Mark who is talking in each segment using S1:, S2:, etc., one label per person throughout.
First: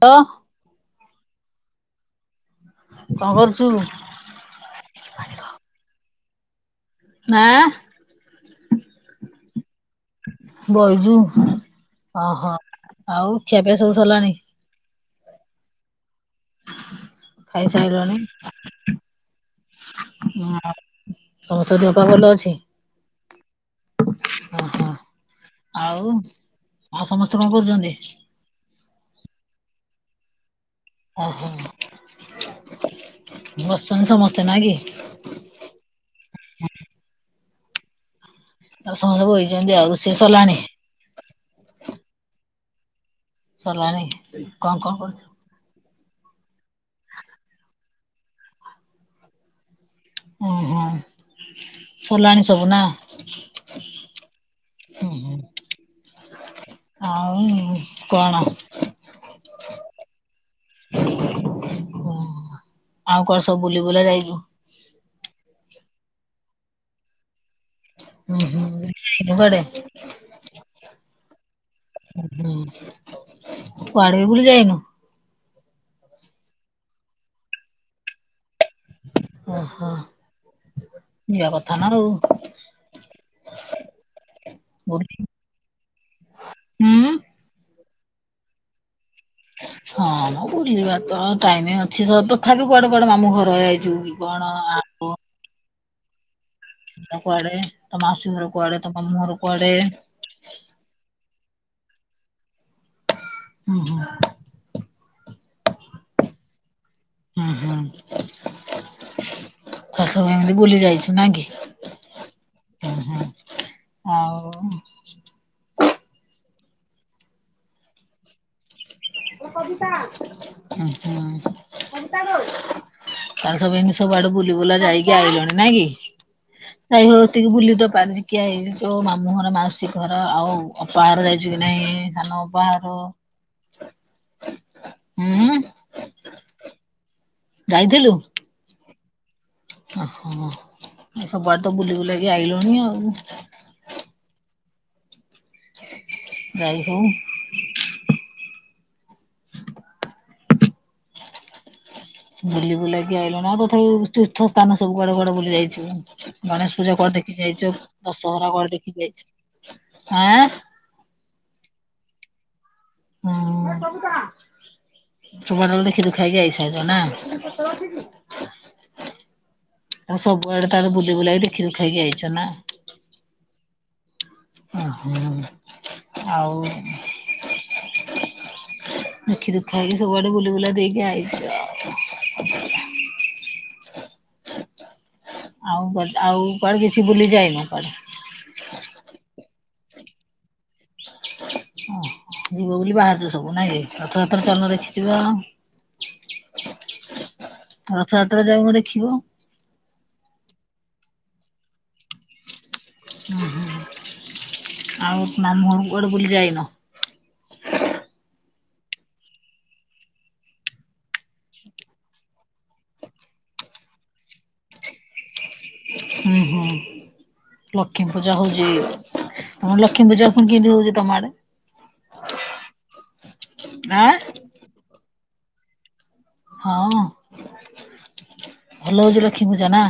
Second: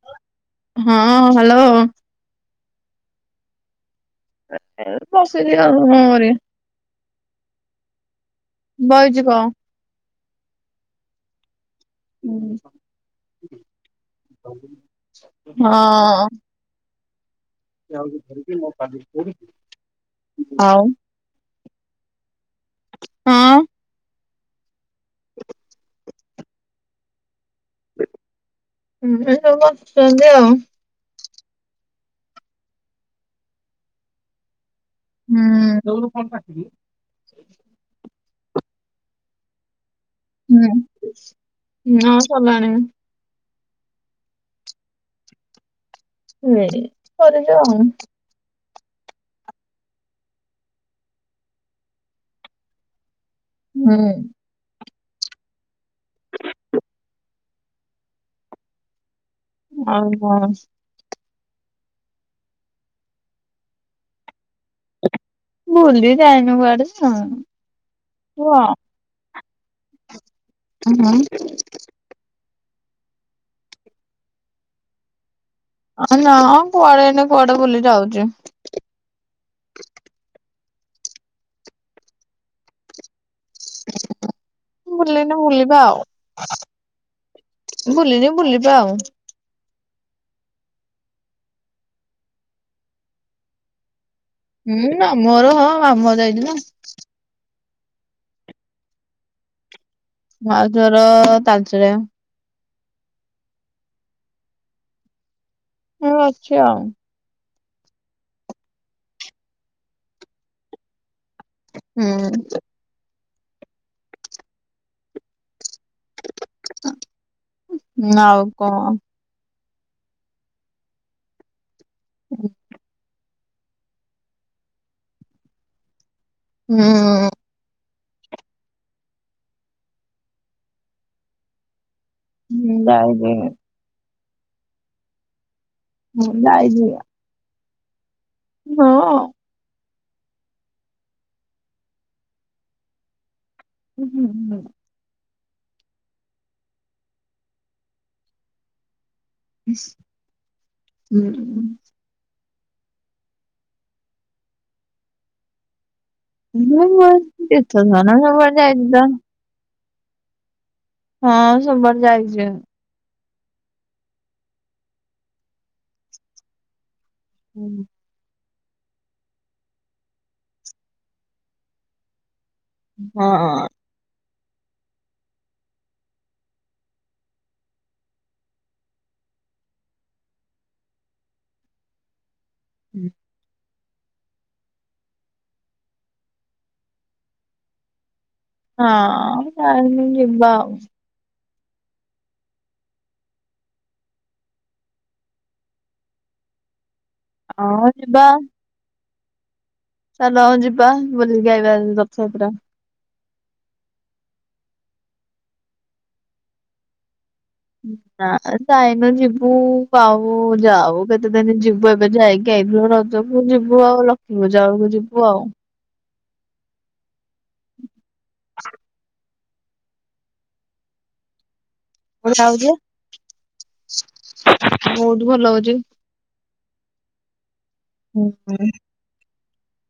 S1: ଅ
S2: ହଁ ହ୍ୟାଲୋ।
S1: କଣ କରୁଛୁ?
S2: ବସିଲି ଆ ହଁରେ।
S1: ହାଁ
S2: ବଇଚି କଣ।
S1: ବଇଛୁ? ଓହୋ ଆଉ ଖିଆପିଆ ସବୁ ସରିଲାଣି?
S2: ହ ହଁ। ଆଉ
S1: ଖାଇସାରିଲଣି
S2: ଧରିକି ମୁଁ କାଲି ପି
S1: ହଁ ସମସ୍ତଙ୍କ ଦେହ ପା ଭଲ ଅଛି?
S2: ହଁ
S1: ଓହୋ ଆଉ ଆଉ ସମସ୍ତେ କଣ କରୁଛନ୍ତି?
S2: ହୁଁ ଏ ସବୁ ବସିଛନ୍ତି ଆଉ
S1: ଓହୋ ବସଛନ୍ତି ସମସ୍ତେ ନା କି?
S2: ହୁଁ।
S1: ଆଉ ସମସ୍ତେ ବଇଛନ୍ତି ଆଉ। ରୋଷେଇ ସରିଲାଣି
S2: ହୁଁ ହଁ ସରିଲାଣି।
S1: ସଲାଣି କଣ କଣ କରୁଛୁ?
S2: [unintelligible] ଆଉ
S1: ଓହୋ ସଲାଣି ସବୁ ନା?
S2: ହୁଁ।
S1: ହୁଁ। [unintelligible] କଣ?
S2: ଆଉ [unintelligible]
S1: ଆଉ କଣ ସବୁ ବୁଲି ବୁଲା ଯାଇଛୁ?
S2: ବୁଲି ଯାଇନୁ କୁଆଡେ। ହଁ
S1: ହୁଁ ହୁଁ କୁଆଡେ।
S2: [unintelligible]
S1: ହୁଁ କୁଆଡେ ବି ବୁଲି ଯାଇନୁ?
S2: ଆଁ ନା କୁଆଡେ ଏନେ କୁଆଡେ ବୁଲି ଯାଉଛି।
S1: ଓହୋ ଯିବା କଥା ନା ଆଉ। ବୁଲି
S2: ବୁଲିନି ବୁଲିବା ଆଉ।
S1: ହୁଁ।
S2: ବୁଲିିନି ବୁଲିବା ଆଉ।
S1: ହଁଁ ବୁଲିବା ତ ଟାଇମ ଅଛି ତଥାପି କୁଆଡେ କୁଆଡେ ମାମୁଁ ଘରଇ ଯାଇଥିବୁ କି କଣ? ଆ
S2: ହୁଁ ମାମୁଁ ଘର ହଁ ମାମୁଁ ଘର ଯାଇଛିନା।
S1: କୁଆଡେ ତୋ ମାଉସୀ ଘର କୁଆଡେ ତୋ ମାମୁଁ ଘର କୁଆଡେ?
S2: ମାଉସି ଘର ତାଲଚେରେ।
S1: ହଁ।
S2: ମୁଁ ଅଛି ଆଉ।
S1: ଶାଶୁ ଏମିତି ବୁଲି ଯାଇଛି ନାଇକି?
S2: ହୁଁ।
S1: [inaudible] ହଉ।
S2: ନା ଆଉ କଣ।
S1: [unintelligible] ତାହେଲେ ସବୁ ଏମି ସବୁ ଆଡେ ବୁଲି ବୁଲା ଯାଇକି ଆଇିଲଣି ନାଇ କି? ଯାଇ ହଉଟିକେ ବୁଲି ତ ପାରନି। କିଆ ଏ ଯେଉଁ ମାମୁଁ ଘର ମାଉସୀ ଘର ଅପାଘର ଯାଇଛି କି ନାହିଁ?
S2: [unintelligible]
S1: ହୁଁ।
S2: ହଁ ଯାଇଚି ପା।
S1: ଯାଇଥିଲୁ?
S2: ହଁ।
S1: ଓ ହୋ ସବୁଆଡେ ତ ବୁଲି ବୁଲାଇକ ଆଇଲୁଣିି ଆଉ।
S2: [unintelligible]
S1: [unintelligible]
S2: ହୁଁ।
S1: ବୁଲି ବୁଲାକି ଆଇଲୁ ଆଉ ତଥାପି ତୀର୍ଥ ସ୍ଥାନ ସବୁ କୁଆଡେ କୁଆଡେ ବୁଲି ଯାଇଚୁ?
S2: [unintelligible] ତୀର୍ଥ ସ୍ଥାନ ସବୁଆଡେ
S1: କୁଆଡେ ଦେଖି
S2: ଯାଇଥିଲ।
S1: ଯାଇଛୁ ଆଁ।
S2: ହଁ ସବୁଆଡେ ଯାଇଚି।
S1: ହୁଁ ସବୁଆଡେ ଦେଖି ଦୁଖାକି ଆଇସାଇ ନା?
S2: ହଁ।
S1: [unintelligible] ଆଉ ସବୁଆଡେ ତାର ବୁଲି ବୁଲାେଇକି ଦେଖି ଦୁଖାଇକି ଆଇଛ ନା?
S2: ହଁ ଅ।
S1: ଓ ହଁ ଆଉ [inaudible] ଦେଖି ଦୁଃଖା କି ସବୁଆଡେ ବୁଲି ବୁଲା ଦେଇକି ଆଇଲେ।
S2: [unintelligible]
S1: ଆଉ ଆଉ କୁଆଡେ କିଛି ବୁଲିଯାଇନୁ କୁଆଡେ?
S2: ହଁ ଯାଇନି ଯିବା ଆଉ।
S1: [unintelligible] ଯିବ ବୋଲି ବାହାରିଛ ସବୁ ନାଇଁ, ରଥଯାତ୍ରା ଚାଲୁନ ଦେଖିଯିବ?
S2: ଆଉ ହଁ ଯିବା
S1: ରଥଯାତ୍ରା ଯାଉନ ଦେଖିବ।
S2: ଚାଲ ଆଉ ଯିବା ବୁଲିକି ଆଇବା ରଥଯାତ୍ରା।
S1: ଆଉ ମାମୁଁ ଘରଆଡେ ବୁଲି ଯାଇନ?
S2: ନା ଯାଇନୁ ଯିବୁ କାଉ ଯାଉ କେତେ ଦିନ ଯିବୁ ଏବେ ଯାଇକି ଆଇଥିଲୁ ର ଯଦି ଯିବୁ ଆଉ ଲକ୍ଷ୍ମୀ ପୂଜା ବେଳକୁ ଯିବୁ ଆଉ।
S1: ହୁଁ ହୁଁ ଲକ୍ଷ୍ମୀ ପୂଜା ହେଉଛି। ତମର ଲକ୍ଷ୍ମୀ ପୂଜା ପୁଣି କିମିତି ହଉଛି ତମଆଡେ? ଆଁ
S2: [unintelligible] ବହୁତ ଭଲ ହଉଛି।
S1: ହଁ!
S2: ହୁଁ।
S1: ଭଲ ହଉଛି ଲକ୍ଷ୍ମୀ ପୂଜା ନା?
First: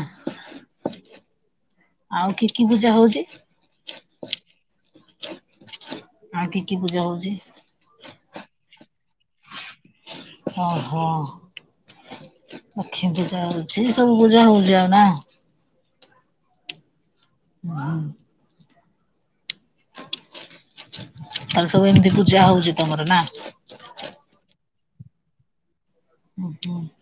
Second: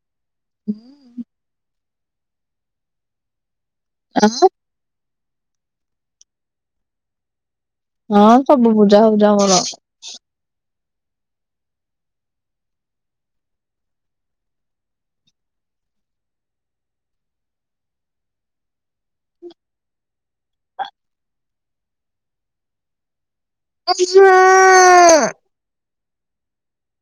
S2: [inaudible]
S1: ଆଉ କି-କି ପୂଜା ହଉଛି?
S2: [unintelligible]
S1: ଆଉ କି କି ପୂଜା ହଉଛି?
S2: ହଁ ସବୁ ପୂଜା ହୁଜା ଆମର।
S1: ହଁ ହଁ। ଲଖିମ୍ ପୂଜା ହଉଛି ସବୁ ପୂଜା ହଉଛି ଆଉ ନା? [inaudible] ତାହେଲେ ସବୁ ଏମିତି ପୂଜା ହଉଛି ତମର ନା?
S2: [unintelligible]
S1: [inaudible]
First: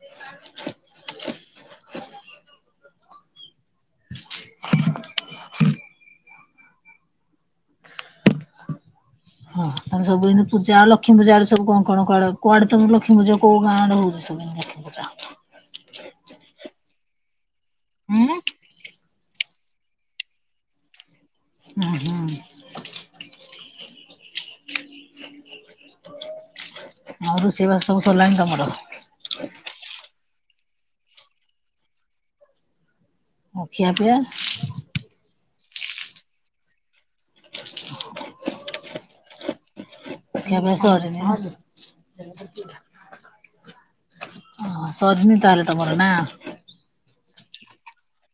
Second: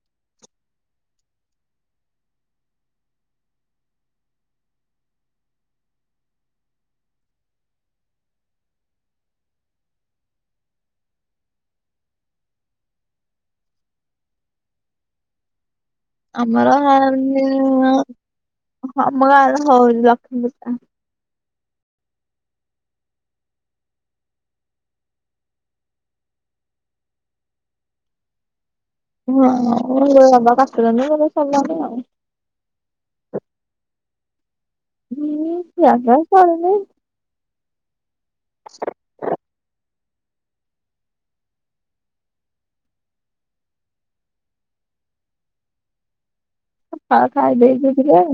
S1: ହଁ ତମେ ସବୁଦିନେ ପୂଜା ଲକ୍ଷ୍ମୀପୂଜା ଆଡେ ସବୁ କଣ-କଣ କୁଆଡ କୁଆଡେ ତମ ଲକ୍ଷ୍ମୀପୂଜା କୋଉ ଗାଁ ଆଡ଼େ ହଉଚି ସବୁ? [unintelligible]
S2: ଆମର [unintelligible]
S1: ହୁଁ
S2: ହଁ ଆମ ଗାଁରେ ହଉଚି ଲକ୍ଷ୍ମୀ ପୂଜା।
S1: ହୁଁ-ହୁଁ। ଆଉ ରୋଷେଇବାସ ସବୁ ସରିଲାଣି ତମର?
S2: ହଁ [unintelligible] ବୋଧେ ସରିଲାଣି ଆଉ।
S1: ଆଉ ଖିଆ ପିଆ?
S2: ହଁ ଖିଆ ପିଆ ସରିନି। [unintelligible]
S1: ଖିଆ ପିଆ ସରିନି [unintelligible] ସରିନି ତାହେଲେ ତମର ନାଁ?
S2: ହ ଖାଇଦେଇଚୁ ଟିକେ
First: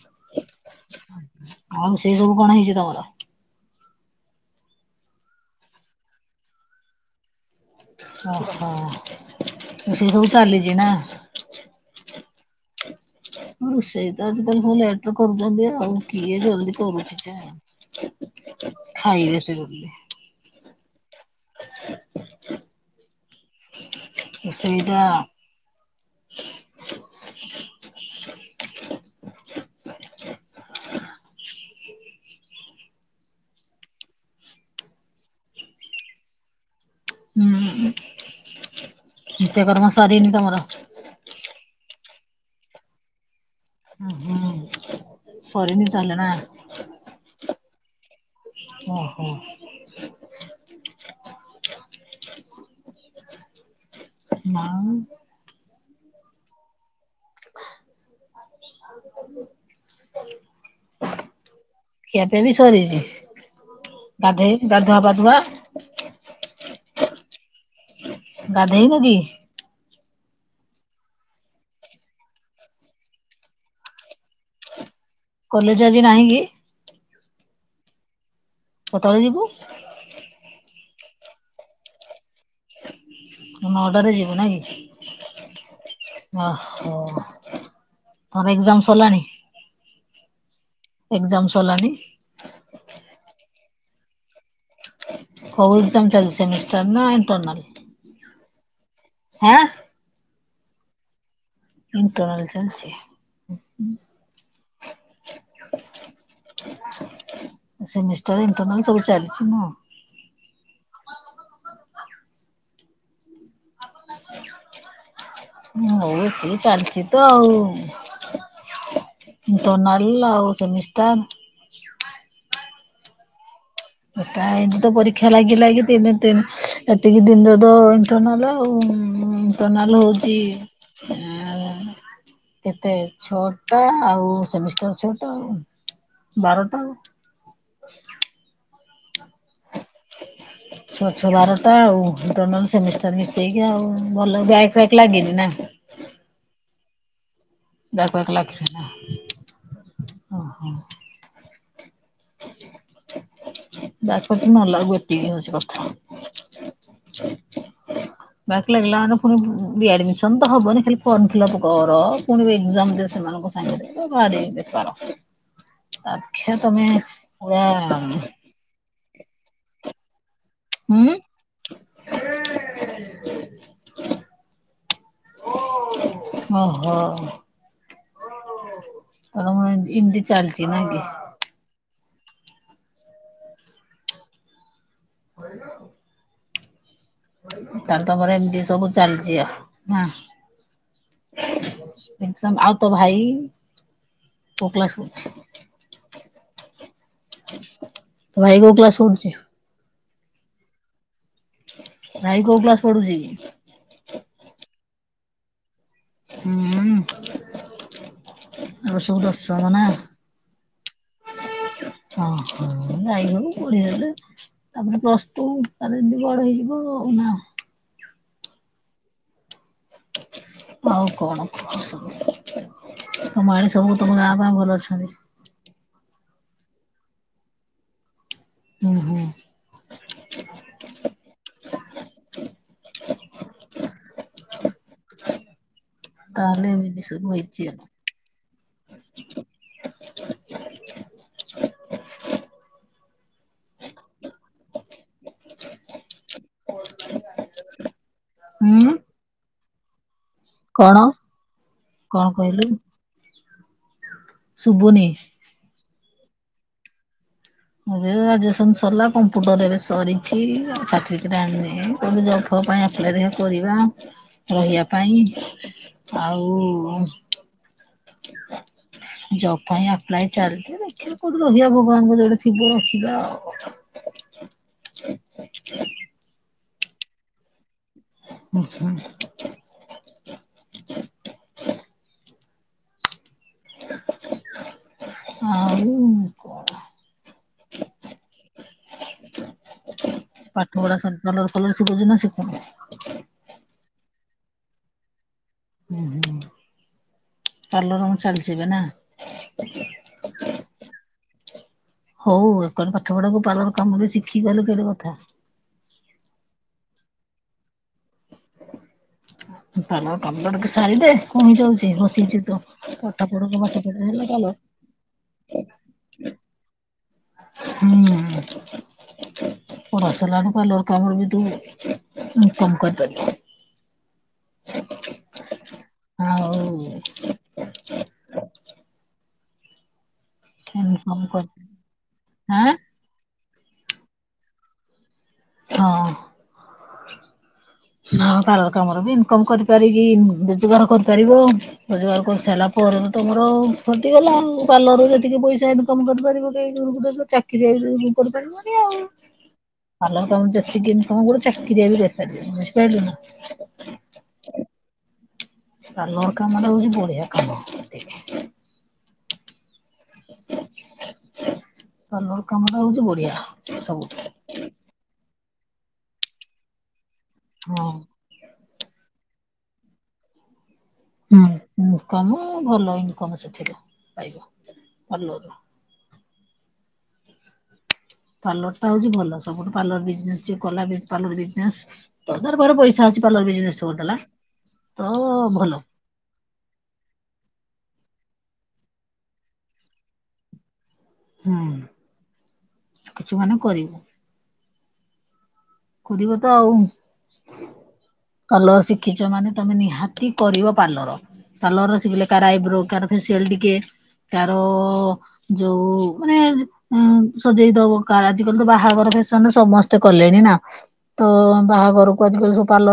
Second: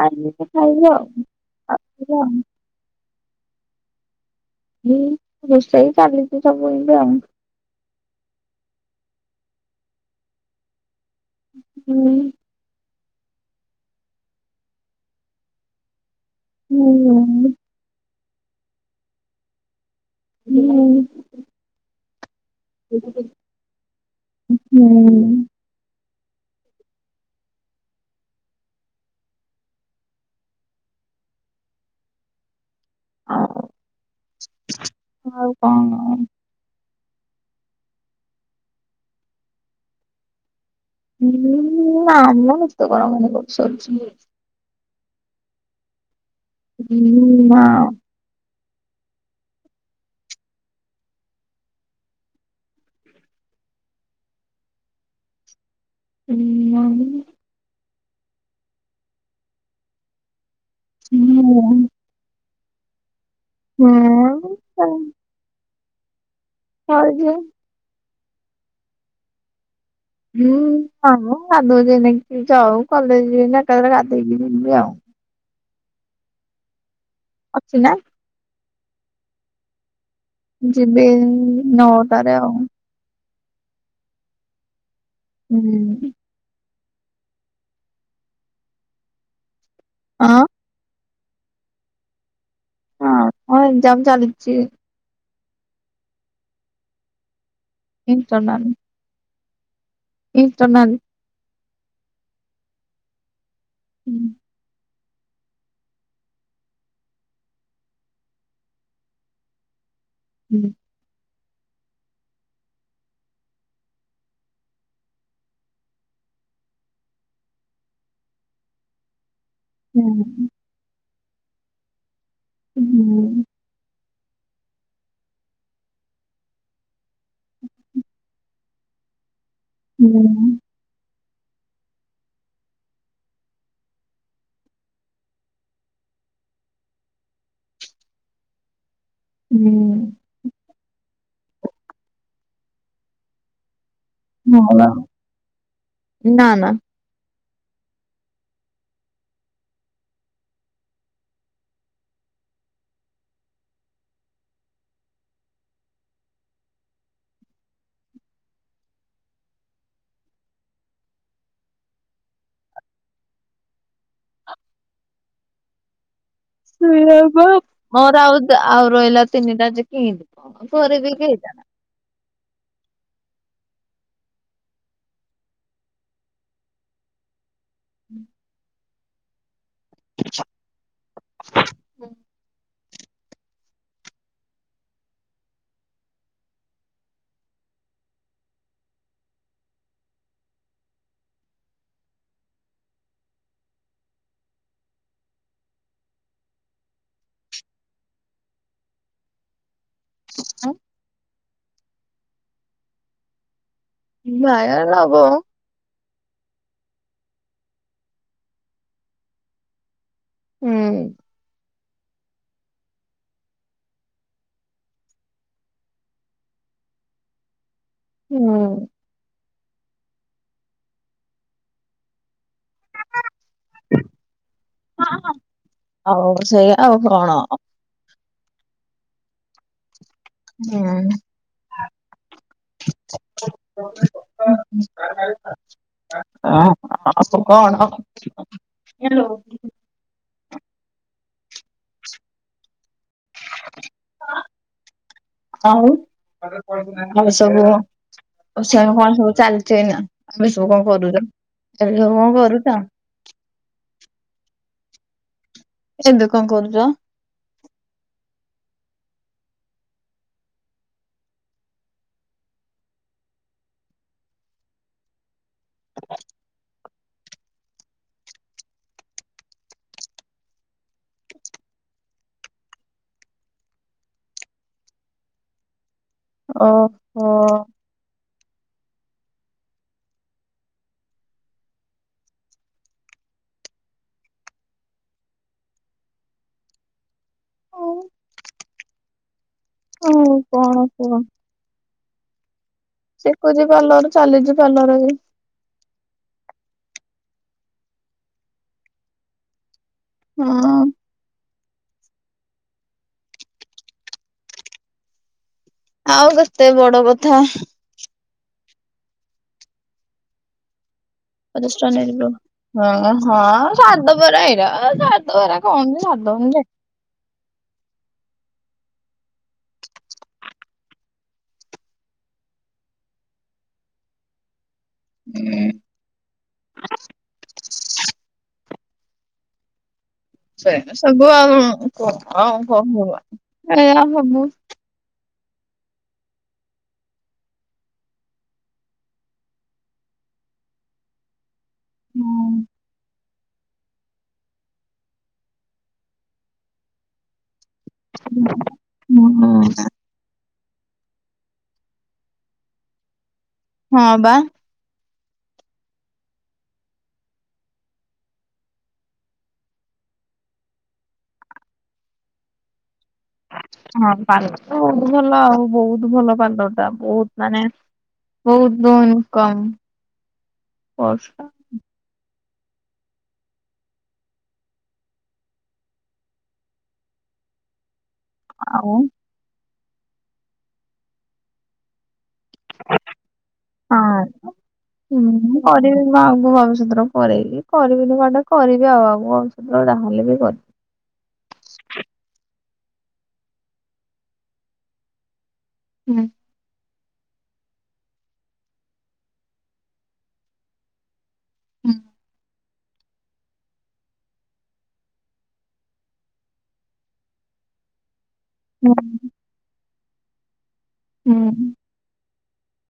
S2: [unintelligible] ଖାଇବୁ ଆଉ।
S1: ଆଉ ସେଇ ସବୁ କଣ ହେଇଛି ତମର?
S2: ହୁଁ ରୋଷେଇ ଚାଲିଛି ସବୁ ଏବେ ଆଉ।
S1: ଓହୋ ରୋଷେଇ ସବୁ ଚାଲିଛି ନା?
S2: ହୁଁ।
S1: ହଁ ରୋଷେଇ ତ ଆଜିକାଲି ସବୁ ଲେଟରେ କରୁଛନ୍ତି ଆଉ କିଏ ଜଲଦି
S2: ହୁଁ
S1: କରୁଛି ଯେ। ଖାଇବେ ଯେ
S2: ହୁଁ।
S1: [inaudible] ରୋଷେଇଟା
S2: ହୁଁ। ଆଉ-ଆଉ କଣ?
S1: ହୁଁ ନିତ୍ୟକର୍ମ ସରିନି ତମର?
S2: ନା [unintelligible]
S1: ହଁ-ହୁଁ ସରିନି ତାହେଲେ ନା?
S2: ହୁଁ-ନା।
S1: ଓହୋ। ନାଁ।
S2: ହୁଁ
S1: [inaudible]
S2: ହୁଁ।
S1: ଖିଆ ପିଆ ବି ସରିଛି ଗାଧେଇ ଗାଧୁଆ ପାଧୁଆ?
S2: ସରିଛି।
S1: ଗାଧେଇନୁ କି?
S2: ହୁଁ ହଁ ଗାଧୁ ଯକି ଯଉ କଲେଜ ଯିବ ଏକାଥ ଗାଧୋଇକି ଯି ଆଉ
S1: କଲେଜ ଆଜି ନାହିଁ କି?
S2: ଅଛି ନା
S1: କତେବେଳେ ଯିବୁ?
S2: ଯିବି ଏଇ ନଅଟାରେ ଆଉ
S1: ନଅଟା ରେ ଯିବୁ ନା କି?
S2: ହୁଁ
S1: ଓହୋ ତମର ଏକଯାମ ସରିଲାଣି?
S2: ହଁ
S1: ଏକଯାମ ସରିଲାଣି କି?
S2: ହଁ ହଁ ଏକ୍ଜାମ ଚାଲିଚି।
S1: ହଉ ଏକ୍ଜାାମ ଚାଲି ସେମିଷ୍ଟର ନା ଏଣ୍ଟରନାଲ୍‌?
S2: ଇଣ୍ଟରନାଲ।
S1: ଆଁ।
S2: ଇଣ୍ଟରନାଲ।
S1: ଇଣ୍ଟରନାଲ ଚାଲିଛି।
S2: ହୁଁ।
S1: [unintelligible] ସେମିଷ୍ଟର ଇଣ୍ଟରନାଲ ସବୁ ଚାଲିଛି ନୂଅ।
S2: ହୁଁ
S1: ହଉ ଏମିତିି ଚାଲିଛି ତ ଆଉ ଇଣ୍ଟରନାଲ ଆଉ ସେମିଷ୍ଟାର।
S2: ହୁଁ ହୁଁ।
S1: ଏଟା ଏଇତି ତ ପରୀକ୍ଷା ଲାଗିଲଗିକ ତିନିତି ଏତିକି ଦିନରେ ତ ଇଣ୍ଟରନାଲ। ଆଉ ଇଣ୍ଟରନାଲ
S2: ହୁଁ
S1: ହଉଚି କେତେ ଛଅ ଟା ଆଉ ସେମିଷ୍ଟାର ଛଅଟା ବାରଟା।
S2: ହୁଁ।
S1: ଛଅ ଛଅ ବାରଟା ଆଉ ଇଣ୍ଟରନାଲ ସେମିଷ୍ଠି ମିଶେଇକି ଆଉ ଭଲ ବ୍ୟାକ୍
S2: ହଉ
S1: ଫ୍ୟାକ୍
S2: ଆଉ।
S1: ଲାଗନି ନା।
S2: ନା ନା।
S1: [unintelligible] ଓହୋ ଯକପତି ନଲାକୁ ଏତିକି ହଉଛି କଥା ବ୍ୟାକ୍ ଲାଗିଲା ପୁଣି ରିଆଡମିସନ ତ ହବନି ଖାଲି ଫର୍ମ ଫିଲପ କର ପୁଣି ଏଜାମ ଦ ସେମାନ ସାଙ୍ଗ ବାହାର ବେପାର ଆଚ୍ଛ୍ଵା ତମେ
S2: ଶୋଇବା ବା
S1: ପୁରା
S2: ମୋର ଆଉ ଆଉ ରଇଲା ତିନିଟା ଜିପି ଘରେ ଟିକେ ହେଇଥାନ୍ତା।
S1: ହଁ। ଓ ହୋ।
S2: ହୁଁ।
S1: ଆଉ ଏଇନ୍ତି ଏମିତି ଚାଲିଚି ନାଇଁକି
S2: ହୁଁ।
S1: ହେଇ ଲୋ। ତାଙ୍କପରେ ଏମିତି ସବୁ ଚାଲିଚି ଆଉ ହଁ। ଏକ୍ଜାମ ଆଉ ତୋ ଭାଇ କୋଉ କ୍ଲାସ ପଢୁଛି। ତୋଭାଇ କୋଉ କ୍ଲାସ ପଢୁଚି।
S2: ହଁ [unintelligible]
S1: ଭାଇ କୋଉ କ୍ଲାସ ପଡୁଚି?
S2: ଭାଇ ର ନଵମ।
S1: ହୁଁ ଆଉ ସବୁ ଦଶମ ନା।
S2: ହୁଁ।
S1: ହ ହ ନାଇମ କୋଡ଼ିଏ ହଜାର। ତାପରେ ପ୍ଲସ ଟୁ ତାଲେ ଏମିତି ବଡ ହେଇଯିବ ଆଉ ନା।
S2: ହୁଁ।
S1: ଆଉ କଣ କୁହାସବୁ ତମଆଡେ ସବୁ ତମ ଗାଁ ଫାଁ ଭଲ ଅଛନ୍ତି?
S2: ହଉ ସେଇଆ ଆଉ କଣ।
S1: ହୁଁ ହୁଁ।
S2: ଜିଆ ନେ
S1: ତାହେଲେ ଏମିତି
S2: ହ ଆ
S1: ସବୁ ହେଇଛି
S2: କଣ
S1: ଆଉ।
S2: ହେଲୋ ଆଉ ଆଉ ସବୁ
S1: ହୁଁ
S2: ସିଆଡେ କଣ ସବୁ ଚାଲ [unintelligible] ସବୁ କଣ କରୁଛ ଏବେ ସବୁ କଣ କରୁଛ?
S1: ସୁବୁନି।
S2: ଏବେ କଣ କରୁଛ?
S1: ଏ ଗ୍ରାଜୁଏସନ ସରିଲା କମ୍ପୁଟର ଏଇନେ ସରିଛି ସାର୍ଟିଫିକେଟ ଆଣିଲେ କୋଉଠି ଜ ବ ପାଇଁ ଆପ୍ଲାଏ ଦେଖିଆ କରିବା ରହିବା ପାଇଁ ଆଉ। ଜବ ପାଇଁ ଆପ୍ଲାଏ ଚାଲିଛି ଦେଖିଆ କୋଉଠି ରହିବା ଭଗବାନଙ୍କ ଯୋଉଟେ ଥିବ ରହିବା ଆଉ।
S2: ଓ ହୋ।
S1: ହ ହ ଆଉ।
S2: ହଉ
S1: ପାଠ
S2: କଣ
S1: ପଢା
S2: କୁହ
S1: କଲର ଫଲର ଶିଖୁଛି ନା ଶିଖୁନି?
S2: ଶିଖୁଛି ପାର୍ଲର ଚାଲିଛି ପାର୍ଲର ବି।
S1: ହୁଁ ପାର୍ଲର ଚାଲିଛିି ଏବେ ନା।
S2: ହଁ।
S1: ହଉ ଏକରେ ପାଠ ପଢାକୁ ପାର୍ଲର କାମବି ଶିଖି ଗଲୁ କେଡେ କଥା।
S2: ଆଉ କେତେ ବଡ କଥା।
S1: ପାର୍ଲର କାମଡ ଟିକେ ସାରି ଦେ।
S2: ହଁ
S1: ପଢ
S2: ହଁ
S1: ପାଠ ପଢ ହେଲେ
S2: ସାରିଦବୁ
S1: କଲ
S2: ଏଇରା ଏଇରା। ଏରା କଣ ଯେ ସାରିଦବ [unintelligible]
S1: ହୁଁ। ପଢା ସାଲଢୁ ପାର୍ଲର କାମବି ତୁ ଇନକମ କରିପାରିବୁ।
S2: ହୁଁ।
S1: ଆଉ।
S2: ସେଇତ
S1: ଇନକମ
S2: ସବୁ ଆଉ
S1: କରି
S2: କଣ ଆଉ
S1: ଆଁ
S2: ଭାଗବାନ ହେଇୟା ହବୁ।
S1: ହଁ। ଧ କାର କାମରେ ବି ଇନକମ କରିପାରିଗି ରୋଜଗାର କରିପାରିବ। ରୋଜଗାର କରିସାଇଲା ପରେ ତ ତମର। ଫଟିଗଲା ଆଉ ପାର୍ଲରରୁ ଯେତିକି ପଇସା ଇନକମ୍ କରିପାରିବ କେହି ଯଉ ଗୋଟେ ଚା କିରି ଏଇ କରିପାରିବନି ଆଉ
S2: ହୁଁ ହୁଁ।
S1: ପାର୍ଲର କାମ ଯେତିକି ତମକୁ ଗୋଟେ ଚାକିରିଆ ବି [unintelligible] ବୁଝିପାରିଲୁ ନା।
S2: ହଁ ବା।
S1: ପାର୍ଲର କାମଟା ହଉଛି ବଢିଆ କାମ। ପାର୍ଲର କାମ ଟା ହଉଛି ବଢିଆ।
S2: ହଁ ପାଲ ତ ବହୁତ ଭଲ ଆଉ ବହୁତ ଭଲ ପାର୍ଲର ଟା ବହୁତ ମାନେ। ବହୁତ ଦନ କମ୍ ବର୍ଷ
S1: ହୁଁ ଇନକମ ଭଲ ଇନକମ ସେଥିରୁ ପାଇବ ଭଲ। ପାର୍ଲର ଟା
S2: ଆଉ
S1: ହଉଛି ଭଲ ସବୁଠୁ ପାର୍ଲର ବିଜନେସ୍ ଯିଏ କଲା ପାର୍ଲର ବିଜନେସ୍। ଧର କାର ପଇସା ଅଛି ପାର୍ଲର ବିଜନେସ କରିଦେଲା
S2: ହଁ।
S1: ତ
S2: ହୁଁ
S1: ଭଲ।
S2: କରିବି ମୁଁ ଆଗକୁ ଭବିଷ୍ୟତରେ କରିବି କରିବିନି ଖଣ୍ଡେ କରିବି ଆଉ ଭବିଷ୍ୟତରେ ଯାହା ହେଲେ ବି କରିବି।
S1: ହୁଁ, କିଛି ମାନେ କରିବୁ।
S2: ହୁଁ।
S1: କରିବ ତ ଆଉ। ପାର୍ଲର ଶିଖିଛ ମାନେ ତମେ ନିହାତି କରିବ ପାର୍ଲର
S2: ହୁଁ
S1: ପାର୍ଲର ଶିଖିଲେ କାର ଆଇବ୍ରୋ କାର ଫେସିଆଲ ଟିକେ କାର ଯୋଉ ମାନେ ସଜେଇଦବ। ଆଜ କାଲି ତ
S2: ହୁଁ।
S1: ବାହାଘର ଫେସନ ସମସ୍ତେ କଲେଣି ନା ତ
S2: ହୁଁ।
S1: ବାହାଘରକୁ ଆଯି କାଲି ସବୁ ପାଲ